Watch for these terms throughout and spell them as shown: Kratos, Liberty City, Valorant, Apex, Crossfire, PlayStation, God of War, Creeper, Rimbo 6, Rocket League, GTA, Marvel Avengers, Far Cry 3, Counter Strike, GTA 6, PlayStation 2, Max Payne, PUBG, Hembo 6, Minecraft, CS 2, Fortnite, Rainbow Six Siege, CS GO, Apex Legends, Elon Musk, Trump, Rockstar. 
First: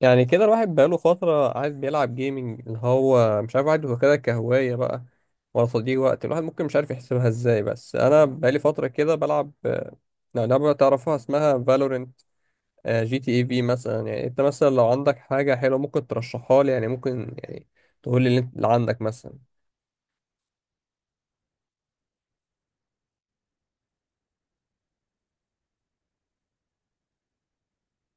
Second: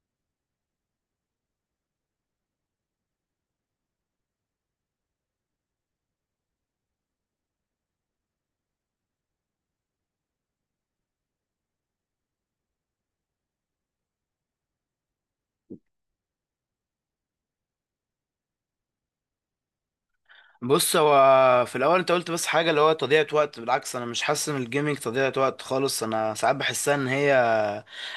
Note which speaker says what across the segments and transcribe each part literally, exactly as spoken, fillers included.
Speaker 1: يعني كده الواحد بقاله فترة عايز بيلعب جيمنج اللي هو مش عارف عنده كده كهواية بقى، ولا تضييع وقت. الواحد ممكن مش عارف يحسبها ازاي. بس أنا بقالي فترة كده بلعب، آه، لعبة تعرفها اسمها فالورنت. جي تي اي في مثلا. يعني انت مثلا لو عندك حاجة حلوة ممكن ترشحها لي، يعني ممكن يعني تقول لي اللي انت- اللي عندك مثلا.
Speaker 2: بص، هو في الاول انت قلت بس حاجه اللي هو تضييع وقت. بالعكس، انا مش حاسس ان الجيمنج تضييع وقت خالص. انا ساعات بحسها ان هي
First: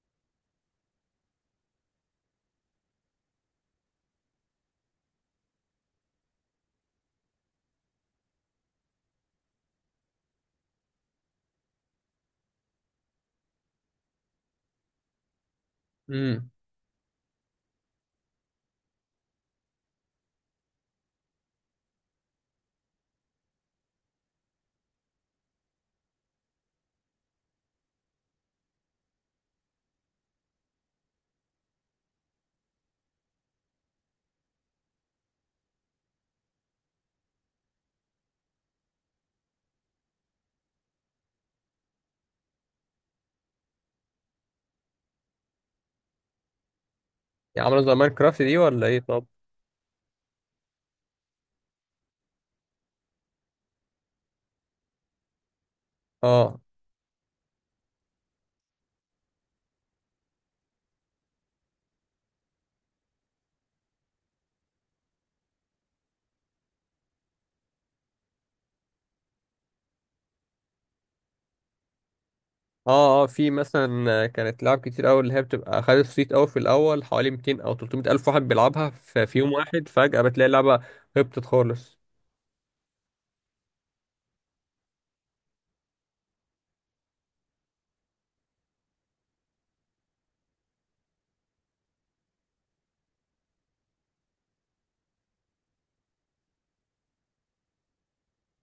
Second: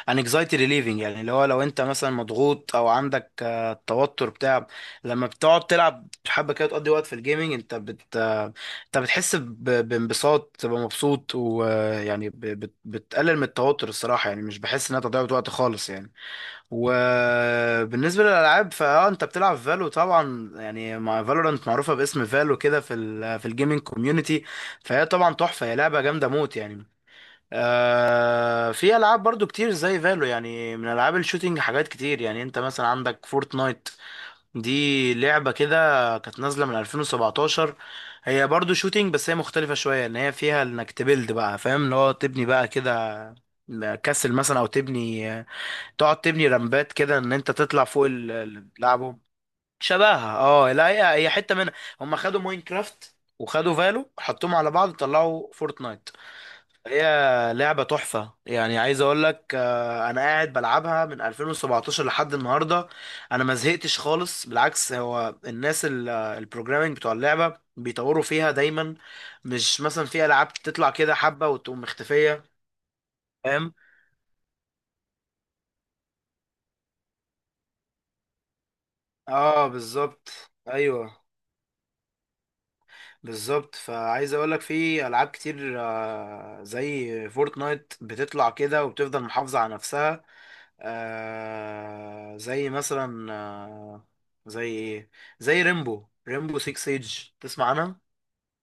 Speaker 2: an anxiety relieving. يعني اللي هو لو انت مثلا مضغوط او عندك آه، توتر بتاع لما بتقعد تلعب حبه كده تقضي وقت في الجيمنج، انت بت آه، انت بتحس ب- بانبساط، تبقى مبسوط ويعني بتقلل من التوتر. الصراحه يعني مش بحس انها تضييع وقت خالص يعني.
Speaker 1: امم.
Speaker 2: وبالنسبة للألعاب فأه أنت بتلعب فالو طبعا، يعني مع فالورانت معروفة باسم فالو كده في ال في الجيمنج كوميونتي. فهي طبعا تحفة، هي لعبة جامدة موت يعني. آه، في ألعاب برضو كتير زي فالو يعني، من ألعاب الشوتينج، حاجات كتير يعني. أنت مثلا عندك فورتنايت، دي لعبة كده كانت نازلة من ألفين وسبعتاشر. هي برضو شوتينج، بس هي مختلفة شوية إن هي فيها إنك تبيلد، بقى فاهم؟ اللي هو تبني بقى كده كاسل مثلا، أو تبني، تقعد تبني رمبات كده، ان انت
Speaker 1: يعني عاملة
Speaker 2: تطلع
Speaker 1: زي
Speaker 2: فوق ال-
Speaker 1: ماينكرافت دي
Speaker 2: اللي
Speaker 1: ولا ايه
Speaker 2: بتلعبهم.
Speaker 1: طب؟
Speaker 2: شبهها، اه. لا، هي هي حته منها. هم خدوا ماينكرافت وخدوا فالو، حطوهم على بعض، طلعوا فورتنايت.
Speaker 1: اه
Speaker 2: هي لعبه تحفه يعني، عايز اقول لك، آه، انا قاعد بلعبها من ألفين وسبعة عشر لحد النهارده. انا ما زهقتش خالص، بالعكس. هو الناس ال- آه، البروجرامينج بتوع اللعبه بيطوروا فيها دايما، مش مثلا في العاب تطلع كده حبه وتقوم مختفيه.
Speaker 1: اه. اه في
Speaker 2: فاهم،
Speaker 1: مثلا كانت لعب كتير قوي اللي هي بتبقى خدت صيت قوي في الاول، حوالي مئتين او ثلاثمية الف واحد بيلعبها في في يوم
Speaker 2: اه،
Speaker 1: واحد، فجأة
Speaker 2: بالظبط.
Speaker 1: بتلاقي اللعبة
Speaker 2: ايوه
Speaker 1: هبطت خالص.
Speaker 2: بالظبط. فعايز اقولك في العاب كتير آه، زي فورتنايت بتطلع كده وبتفضل محافظة على نفسها. آه، زي مثلا آه، زي ايه زي ريمبو ريمبو ستة سيج، تسمع عنها؟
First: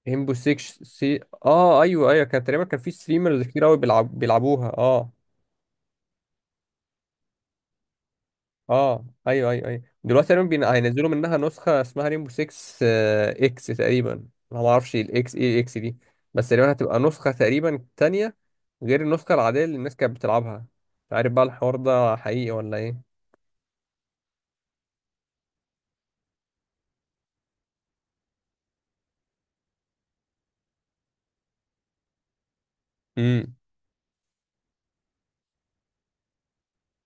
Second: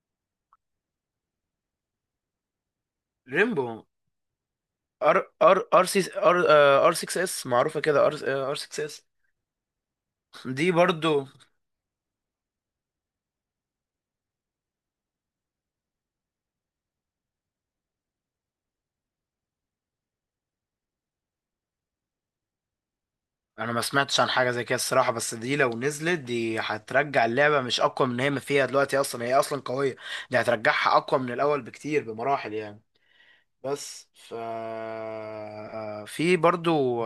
Speaker 1: هيمبو ستة سي. اه ايوه ايوه، كان تقريبا كان في ستريمرز كتير
Speaker 2: ريمبو،
Speaker 1: قوي بيلعب بيلعبوها اه.
Speaker 2: ار ار ار سي، ار ار ستة اس، معروفة كده ار، ار ستة اس.
Speaker 1: اه ايوه ايوه ايوه، دلوقتي تقريبا بين-
Speaker 2: دي
Speaker 1: هينزلوا
Speaker 2: برضو.
Speaker 1: منها نسخة اسمها ريمبو ستة آه، اكس تقريبا. انا ما اعرفش الاكس، ايه الاكس دي؟ بس تقريبا هتبقى نسخة تقريبا تانية غير النسخة العادية اللي الناس كانت بتلعبها. مش عارف بقى الحوار ده حقيقي ولا.
Speaker 2: انا ما سمعتش عن حاجه زي كده الصراحه، بس دي لو نزلت، دي هترجع اللعبه مش اقوى من هي ما فيها دلوقتي، اصلا هي اصلا قويه، دي هترجعها اقوى من الاول بكتير، بمراحل يعني.
Speaker 1: ايه؟
Speaker 2: بس ف في برضو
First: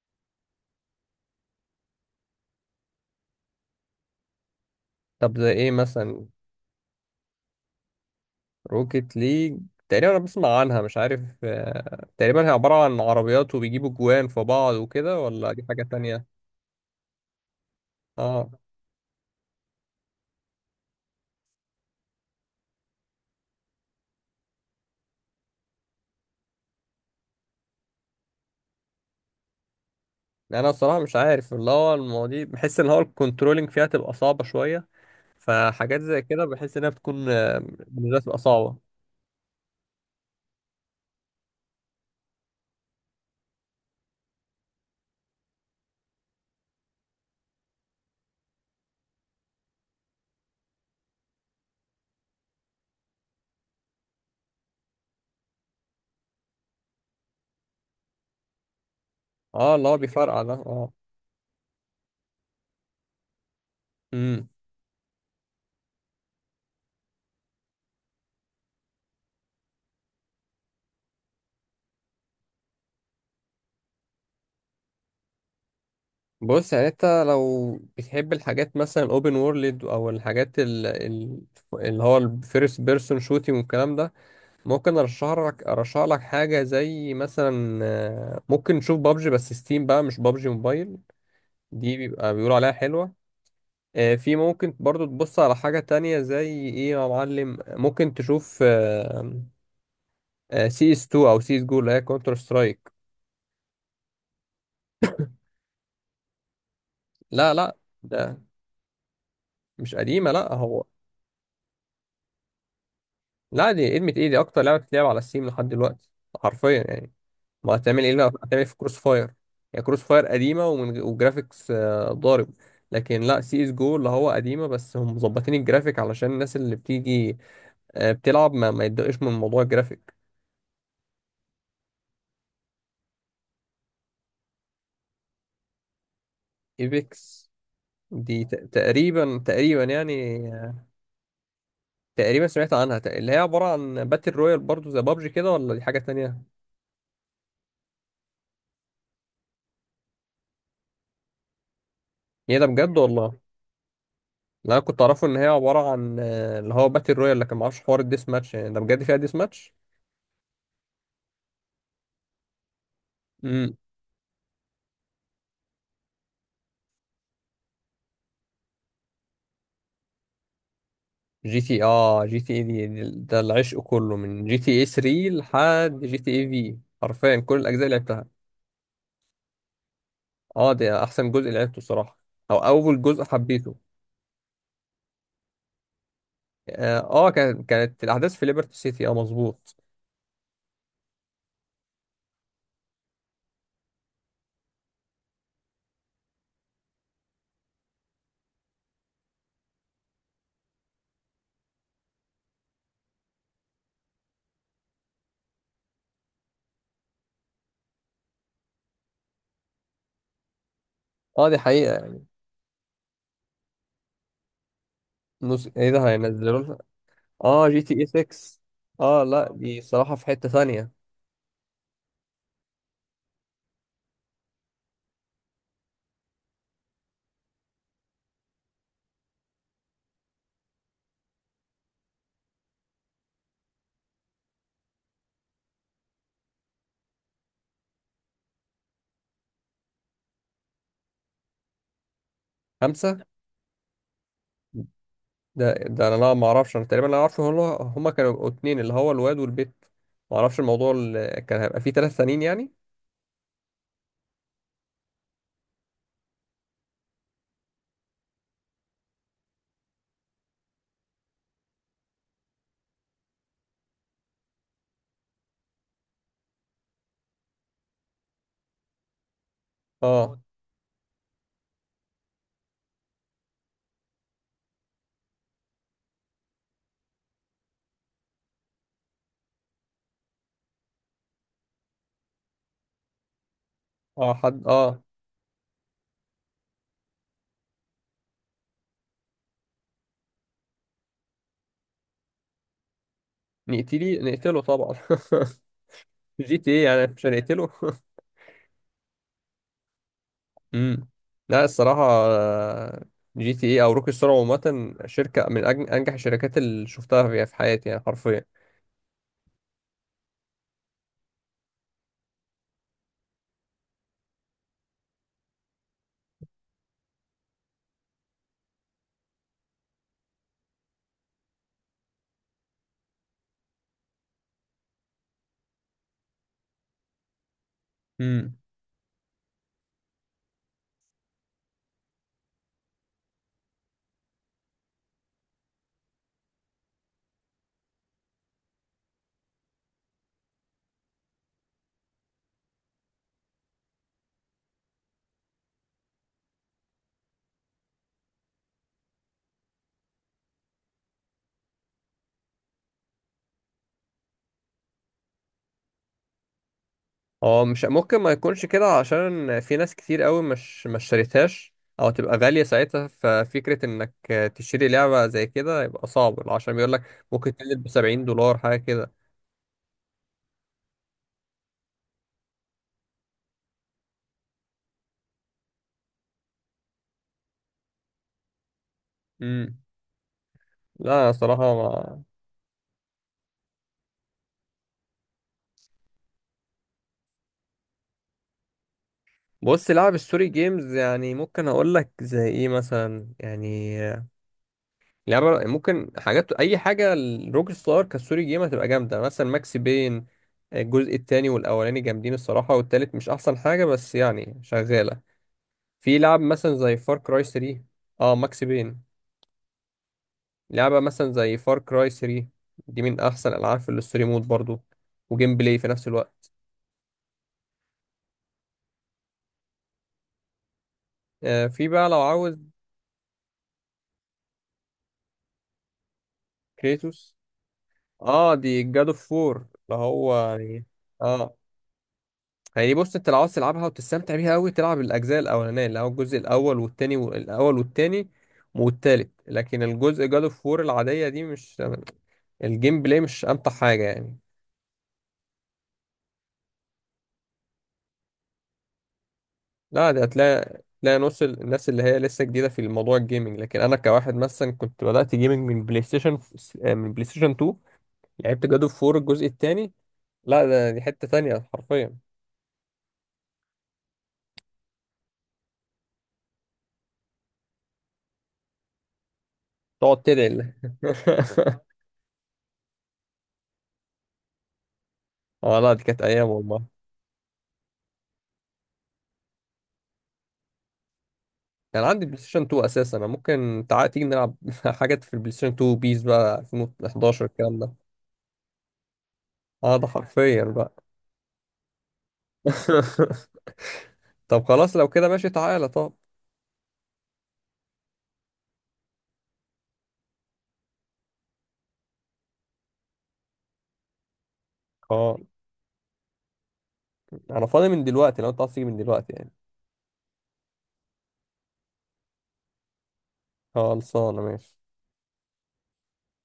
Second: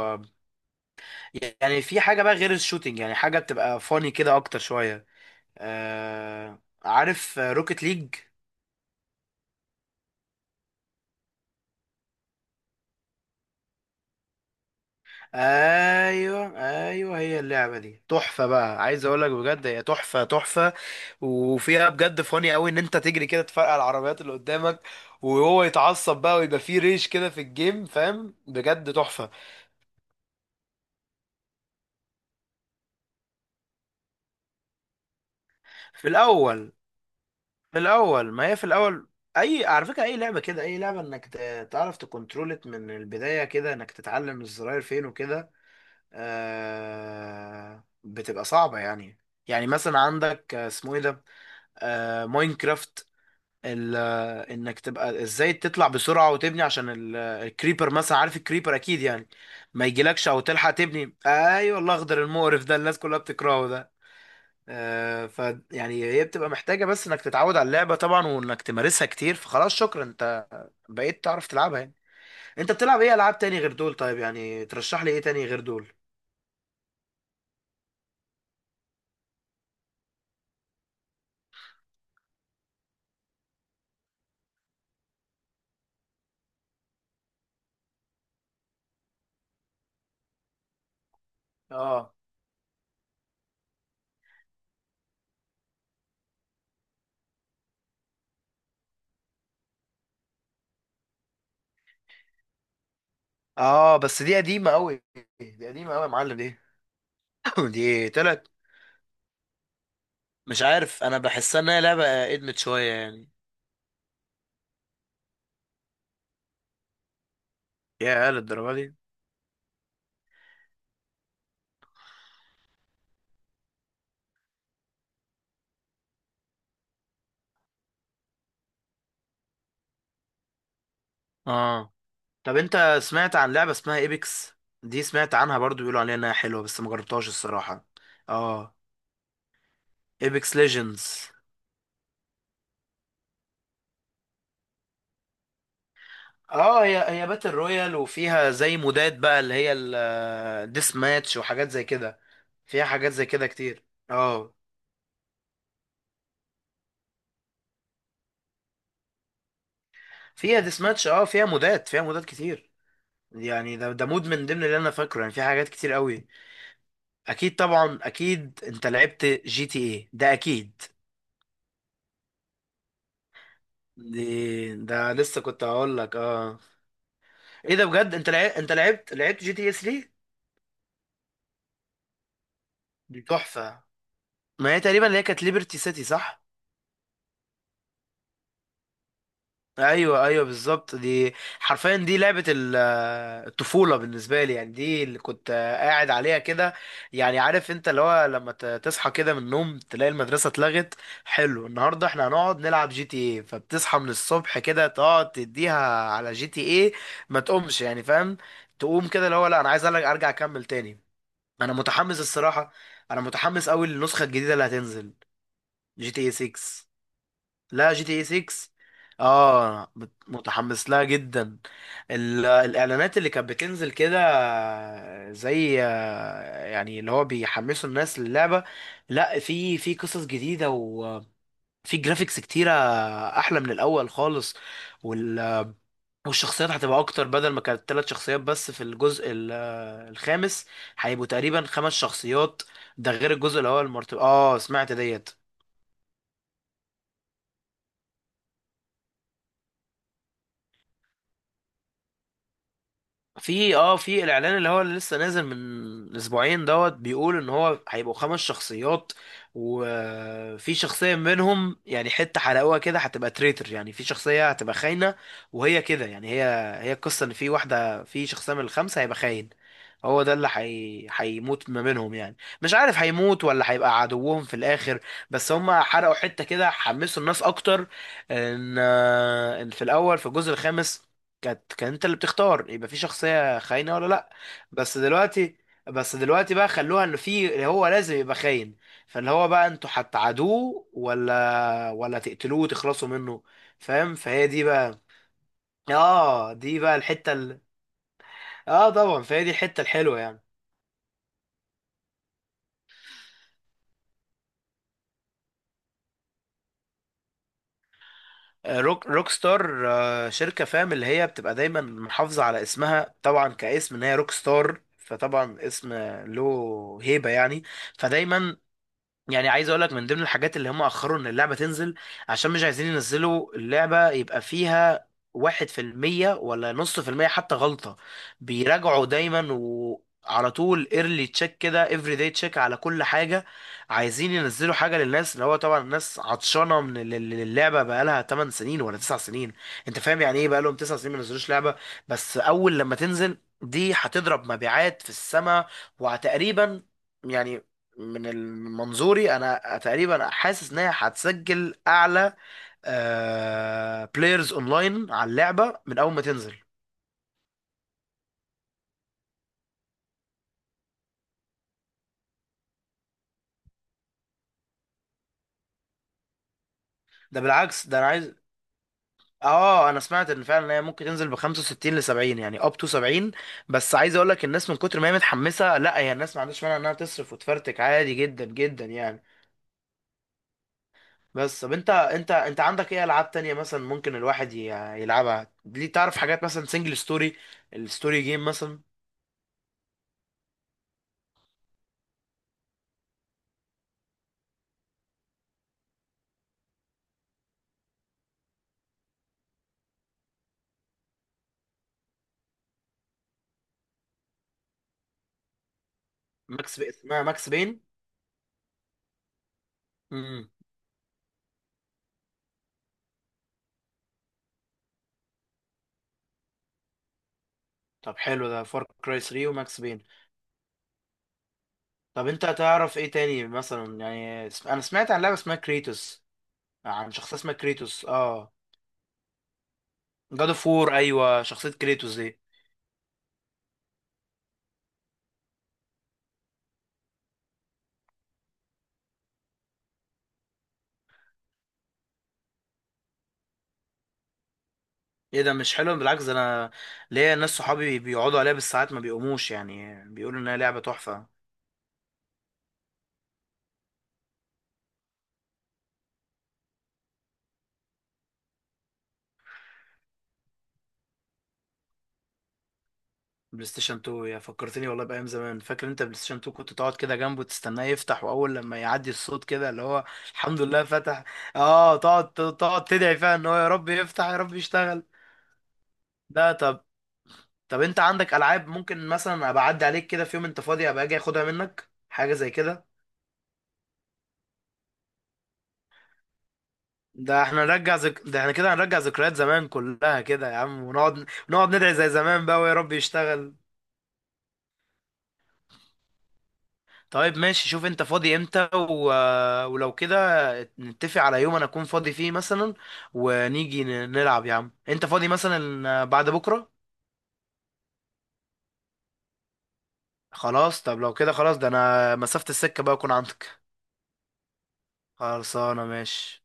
Speaker 2: يعني، في حاجه بقى غير الشوتينج، يعني حاجه بتبقى فاني كده اكتر شويه.
Speaker 1: طب زي ايه مثلا؟
Speaker 2: آه، عارف روكيت ليج؟
Speaker 1: روكيت ليج؟ تقريبا انا بسمع عنها، مش عارف، آه، تقريبا هي عبارة عن عربيات وبيجيبوا جوان في بعض وكده، ولا دي حاجة تانية؟
Speaker 2: ايوه ايوه، هي اللعبه دي تحفه
Speaker 1: اه.
Speaker 2: بقى، عايز اقول لك بجد هي تحفه تحفه. وفيها بجد فاني قوي، ان انت تجري كده تفرقع العربيات اللي قدامك، وهو يتعصب بقى ويبقى فيه ريش كده في الجيم، فاهم، بجد تحفه.
Speaker 1: يعني انا الصراحة مش عارف، اللي هو المواضيع بحس ان هو الكنترولينج فيها تبقى صعبة شوية. فحاجات
Speaker 2: في
Speaker 1: زي كده
Speaker 2: الاول
Speaker 1: بحس انها بتكون، آه،
Speaker 2: في
Speaker 1: بالنسبة لي،
Speaker 2: الاول
Speaker 1: تبقى
Speaker 2: ما هي في
Speaker 1: صعبة.
Speaker 2: الاول، اي على فكره، اي لعبه كده، اي لعبه انك ت- تعرف تكنترولت من البدايه كده، انك تتعلم الزراير فين وكده، آه، بتبقى صعبه يعني. يعني مثلا عندك آه، اسمه ايه ده، آه، ماينكرافت، ال- انك تبقى ازاي تطلع بسرعه وتبني عشان ال- الكريبر مثلا، عارف الكريبر اكيد يعني،
Speaker 1: اه
Speaker 2: ما
Speaker 1: اللي هو
Speaker 2: يجيلكش او
Speaker 1: بيفرقع ده،
Speaker 2: تلحق
Speaker 1: اه.
Speaker 2: تبني. ايوه، الاخضر المقرف ده، الناس كلها بتكرهه ده.
Speaker 1: امم.
Speaker 2: آه، ف يعني هي بتبقى محتاجه بس انك تتعود على اللعبه طبعا، وانك تمارسها كتير، فخلاص شكرا، انت بقيت تعرف تلعبها يعني. انت بتلعب ايه العاب تاني غير دول؟ طيب يعني ترشح لي ايه تاني غير دول؟
Speaker 1: بص يعني انت لو بتحب الحاجات مثلا اوبن وورلد، او الحاجات ال- ال- اللي هو الفيرست بيرسون شوتينج والكلام ده، ممكن ارشح لك ارشح لك حاجه زي مثلا، آه، ممكن نشوف بابجي، بس ستيم بقى، مش بابجي موبايل. دي
Speaker 2: اه
Speaker 1: بيبقى بيقولوا عليها حلوه. آه، في ممكن برضو تبص على حاجه تانية. زي ايه يا معلم؟ ممكن تشوف، آه، آه، سي اس اتنين او سي اس جو اللي هي كونتر سترايك.
Speaker 2: اه. بس دي قديمه قوي، دي قديمة أوي يا معلم دي.
Speaker 1: لا لا،
Speaker 2: دي
Speaker 1: ده
Speaker 2: طلعت.
Speaker 1: مش قديمه. لا،
Speaker 2: مش
Speaker 1: هو
Speaker 2: عارف، أنا بحسها إنها لعبة إدمت شوية يعني.
Speaker 1: لا، دي ادمت ايه؟ دي اكتر لعبه بتتلعب على ستيم لحد دلوقتي، حرفيا يعني. ما هتعمل ايه لو
Speaker 2: يا
Speaker 1: هتعمل إيه
Speaker 2: للدرجة
Speaker 1: في
Speaker 2: دي؟
Speaker 1: كروس فاير؟ يعني كروس فاير قديمه ومن وجرافيكس آه، ضارب. لكن لا، سي اس جو اللي هو قديمه، بس هم مظبطين الجرافيك علشان الناس اللي بتيجي آه، بتلعب ما, ما يتضايقش من موضوع الجرافيك.
Speaker 2: اه. طب انت سمعت عن لعبة اسمها ايبكس؟ دي سمعت عنها برضو، بيقولوا عليها انها حلوة بس ما جربتهاش
Speaker 1: ايبكس؟
Speaker 2: الصراحة.
Speaker 1: دي ت-
Speaker 2: اه،
Speaker 1: تقريبا تقريبا يعني،
Speaker 2: ايبكس
Speaker 1: آه،
Speaker 2: ليجندز.
Speaker 1: تقريبا سمعت عنها، تق- اللي هي عباره عن باتل رويال برضو زي بابجي كده، ولا دي حاجه تانية؟
Speaker 2: اه، هي هي باتل رويال، وفيها زي مودات بقى، اللي هي الديس ماتش وحاجات زي كده.
Speaker 1: هي ده
Speaker 2: فيها
Speaker 1: بجد
Speaker 2: حاجات زي
Speaker 1: والله؟
Speaker 2: كده كتير. اه،
Speaker 1: لا أنا كنت اعرفه ان هي عباره عن، آه، اللي هو باتل رويال، لكن ما اعرفش حوار الديس ماتش. يعني ده بجد فيها ديس ماتش؟
Speaker 2: فيها ديس ماتش، اه، فيها مودات، فيها مودات كتير. يعني ده ده مود من ضمن اللي انا فاكره، يعني في حاجات كتير قوي. اكيد طبعا، اكيد انت لعبت جي تي ايه ده اكيد.
Speaker 1: جي تي اه جي تي اي دي دي- ده العشق كله
Speaker 2: دي،
Speaker 1: من جي تي اي
Speaker 2: ده
Speaker 1: ثلاثة
Speaker 2: لسه كنت هقول
Speaker 1: لحد
Speaker 2: لك
Speaker 1: جي تي اي
Speaker 2: اه.
Speaker 1: في، حرفيا كل
Speaker 2: ايه
Speaker 1: الاجزاء
Speaker 2: ده
Speaker 1: اللي
Speaker 2: بجد،
Speaker 1: لعبتها.
Speaker 2: انت لعب... انت لعبت لعبت جي تي اس ثلاثة.
Speaker 1: اه ده احسن جزء لعبته صراحة، او اول
Speaker 2: دي
Speaker 1: جزء حبيته.
Speaker 2: تحفه. ما هي تقريبا اللي هي كانت ليبرتي سيتي، صح؟
Speaker 1: اه، آه، كانت كانت الاحداث في ليبرتي سيتي. اه مظبوط.
Speaker 2: ايوه ايوه بالظبط دي. حرفيا دي لعبه ال- الطفوله بالنسبه لي يعني، دي اللي كنت قاعد عليها كده. يعني عارف انت اللي هو لما ت- تصحى كده من النوم، تلاقي المدرسه اتلغت، حلو، النهارده احنا هنقعد نلعب جي تي ايه، فبتصحى من الصبح كده تقعد تديها على جي تي ايه، ما تقومش، يعني فاهم. تقوم كده اللي هو لا انا عايز أرجع ارجع اكمل تاني.
Speaker 1: اه دي
Speaker 2: انا
Speaker 1: حقيقة.
Speaker 2: متحمس الصراحه، انا متحمس قوي للنسخه الجديده اللي هتنزل.
Speaker 1: نس... ايه ده،
Speaker 2: جي تي اي
Speaker 1: هينزلوا لها؟
Speaker 2: ستة.
Speaker 1: اه، جي
Speaker 2: لا،
Speaker 1: تي
Speaker 2: جي
Speaker 1: اي
Speaker 2: تي اي
Speaker 1: ستة.
Speaker 2: ستة.
Speaker 1: اه لا، دي
Speaker 2: اه، مت-
Speaker 1: صراحة في حتة
Speaker 2: متحمس
Speaker 1: ثانية.
Speaker 2: لها جدا. ال- الاعلانات اللي كانت بتنزل كده، زي، يعني اللي هو بيحمسوا الناس للعبه. لا، في في قصص جديده، وفي جرافيكس كتيره، احلى من الاول خالص. والشخصيات هتبقى اكتر، بدل ما كانت ثلاث شخصيات بس في الجزء ال- آه، الخامس، هيبقوا تقريبا خمس شخصيات. ده
Speaker 1: خمسة؟
Speaker 2: غير الجزء الاول مرتب، اه سمعت ديت.
Speaker 1: ده ده انا لا ما اعرفش. انا تقريبا لا اعرف هم، هما كانوا اتنين، اللي هو الواد والبت. ما اعرفش الموضوع اللي كان هيبقى فيه ثلاث سنين يعني.
Speaker 2: في اه في الاعلان اللي هو اللي لسه نازل من اسبوعين دوت، بيقول ان هو هيبقوا خمس شخصيات، وفي شخصية منهم يعني حتة حرقوها كده، هتبقى تريتر، يعني في شخصية هتبقى خاينة. وهي كده يعني، هي هي القصة ان في واحدة، في شخصية من الخمسة هيبقى خاين. هو ده
Speaker 1: اه.
Speaker 2: اللي حي... هيموت ما بينهم يعني، مش عارف هيموت ولا هيبقى عدوهم في الاخر. بس هم حرقوا حتة كده، حمسوا الناس اكتر، ان ان في الاول في الجزء الخامس، كانت كان انت اللي بتختار يبقى في شخصية خاينة ولا لا.
Speaker 1: اه حد،
Speaker 2: بس
Speaker 1: اه.
Speaker 2: دلوقتي بس دلوقتي بقى خلوها انه في، هو لازم يبقى خاين، فاللي هو بقى انتوا هتعادوه ولا ولا تقتلوه وتخلصوا منه. فاهم،
Speaker 1: نقتلي
Speaker 2: فهي
Speaker 1: نقتله
Speaker 2: دي
Speaker 1: طبعا.
Speaker 2: بقى، اه
Speaker 1: جي تي
Speaker 2: دي
Speaker 1: ايه
Speaker 2: بقى
Speaker 1: يعني مش
Speaker 2: الحتة ال...
Speaker 1: هنقتله؟
Speaker 2: اه طبعا، فهي دي الحتة الحلوة يعني.
Speaker 1: امم. لا الصراحة، جي تي ايه او روكي ستار عامة شركة من أج- انجح الشركات اللي شفتها في في حياتي، يعني حرفيا.
Speaker 2: آه، روك روك ستار، آه، شركة فاهم اللي هي بتبقى دايما محافظة على اسمها طبعا، كاسم ان هي روك ستار، فطبعا اسم له هيبة يعني، فدايما. يعني عايز اقول لك من ضمن الحاجات اللي هم اخروا ان اللعبه تنزل، عشان مش عايزين ينزلوا اللعبه يبقى فيها واحد في المية ولا نص في المية حتى غلطة.
Speaker 1: امم.
Speaker 2: بيراجعوا دايما وعلى طول، ايرلي تشيك كده، افري داي تشيك على كل حاجة. عايزين ينزلوا حاجة للناس، اللي هو طبعا الناس عطشانة، من ال- ال- اللعبة بقالها 8 سنين ولا 9 سنين. انت فاهم يعني ايه بقالهم 9 سنين ما نزلوش لعبة؟ بس اول لما تنزل دي، هتضرب مبيعات في السماء. وتقريبا يعني، من ال- من منظوري انا، تقريبا حاسس ان هي هتسجل اعلى بلايرز اونلاين على اللعبه من اول ما تنزل.
Speaker 1: هو مش ممكن ما يكونش كده، عشان في ناس كتير قوي مش ما اشتريتهاش، او تبقى غالية ساعتها. ففكرة انك تشتري لعبة زي كده يبقى صعب، عشان بيقول لك
Speaker 2: ده
Speaker 1: ممكن تنزل
Speaker 2: بالعكس،
Speaker 1: ب
Speaker 2: ده انا
Speaker 1: 70
Speaker 2: عايز.
Speaker 1: دولار حاجة كده.
Speaker 2: اه، انا سمعت ان فعلا هي ممكن تنزل ب خمسة وستين ل سبعين، يعني اب تو سبعين. بس عايز اقول لك الناس من كتر ما هي متحمسه، لا هي الناس ما عندهاش مانع انها تصرف وتفرتك عادي، جدا جدا يعني.
Speaker 1: امم. لا
Speaker 2: بس طب انت
Speaker 1: صراحة.
Speaker 2: انت انت عندك ايه العاب تانية مثلا ممكن الواحد ي- يلعبها ليه؟ تعرف حاجات مثلا سنجل ستوري، الستوري جيم مثلا.
Speaker 1: بص، لعب الستوري جيمز، يعني ممكن اقول لك زي ايه مثلا. يعني لعبه ممكن حاجات، اي حاجه الروك ستار كستوري جيم هتبقى جامده. مثلا ماكس بين، الجزء التاني والاولاني جامدين الصراحه، والتالت مش احسن حاجه بس يعني شغاله. في لعب مثلا
Speaker 2: ماكس بي...
Speaker 1: زي فار
Speaker 2: اسمها
Speaker 1: كراي
Speaker 2: ماكس بين.
Speaker 1: ثلاثة. اه ماكس بين. لعبه مثلا زي فار كراي ثلاثة، دي من احسن العاب في الستوري مود برضو، وجيم بلاي في نفس الوقت.
Speaker 2: طب حلو، ده فار كراي ثلاثة وماكس بين.
Speaker 1: آه في بقى لو
Speaker 2: طب انت
Speaker 1: عاوز.
Speaker 2: تعرف ايه تاني مثلا يعني، اسم- انا سمعت عن لعبه اسمها كريتوس، عن
Speaker 1: كريتوس؟
Speaker 2: شخصيه اسمها كريتوس اه.
Speaker 1: اه، دي جاد اوف فور، اللي هو
Speaker 2: جاد اوف
Speaker 1: يعني.
Speaker 2: وور، ايوه،
Speaker 1: اه
Speaker 2: شخصيه كريتوس دي.
Speaker 1: يعني بص، انت لو عاوز تلعبها وتستمتع بيها قوي، تلعب الاجزاء الاولانيه، اللي هو الجزء الاول والتاني، والاول والتاني والتالت. لكن الجزء جاد اوف وور العاديه دي، مش الجيم بلاي مش امتع حاجه يعني.
Speaker 2: ايه ده مش حلو؟ بالعكس ده، انا ليا ناس صحابي بيقعدوا عليها بالساعات ما بيقوموش، يعني
Speaker 1: لا ده
Speaker 2: بيقولوا انها لعبه
Speaker 1: هتلاقي تلاقي
Speaker 2: تحفه.
Speaker 1: نص الناس اللي هي لسه جديده في الموضوع الجيمنج. لكن انا كواحد مثلا، كنت بدات جيمنج من بلاي ستيشن، آه، من بلاي ستيشن اتنين. لعبت جاد اوف وور الجزء التاني. لا ده دي حته تانيه حرفيا.
Speaker 2: بلاي ستيشن اتنين، يا فكرتني والله بايام زمان. فاكر انت بلاي ستيشن اتنين، كنت تقعد كده جنبه تستناه يفتح، واول لما يعدي الصوت كده اللي هو
Speaker 1: تقعد تدعي
Speaker 2: الحمد
Speaker 1: الله.
Speaker 2: لله فتح. اه، تقعد تقعد تدعي فيها ان هو يا رب يفتح يا رب يشتغل.
Speaker 1: اه. لا دي كانت ايام
Speaker 2: ده
Speaker 1: والله.
Speaker 2: طب انت عندك العاب ممكن مثلا ابقى اعدي عليك كده في يوم انت فاضي، ابقى اجي اخدها منك،
Speaker 1: كان عندي
Speaker 2: حاجه
Speaker 1: بلاي
Speaker 2: زي
Speaker 1: ستيشن اتنين
Speaker 2: كده؟
Speaker 1: اساسا. انا ممكن تعالى تيجي نلعب. حاجات في البلاي ستيشن اتنين، بيس بقى
Speaker 2: ده
Speaker 1: ألفين وأحد عشر
Speaker 2: احنا
Speaker 1: الكلام ده.
Speaker 2: نرجع ذك... ده احنا كده هنرجع ذكريات زمان
Speaker 1: اه ده
Speaker 2: كلها كده يا
Speaker 1: حرفيا
Speaker 2: عم،
Speaker 1: بقى.
Speaker 2: ونقعد نقعد ندعي زي زمان بقى، ويا رب يشتغل.
Speaker 1: طب خلاص لو كده ماشي، تعالى طب.
Speaker 2: طيب ماشي، شوف انت فاضي امتى و... ولو كده، نتفق على يوم انا اكون فاضي فيه مثلا، ونيجي ن- نلعب يا عم. انت فاضي
Speaker 1: اه.
Speaker 2: مثلا بعد بكره؟
Speaker 1: انا فاضي من دلوقتي لو انت عايز تيجي من دلوقتي يعني.
Speaker 2: خلاص طب لو كده، خلاص، ده انا مسافة السكة بقى اكون عندك.
Speaker 1: خلصانه ماشي.
Speaker 2: خلصانه ماشي.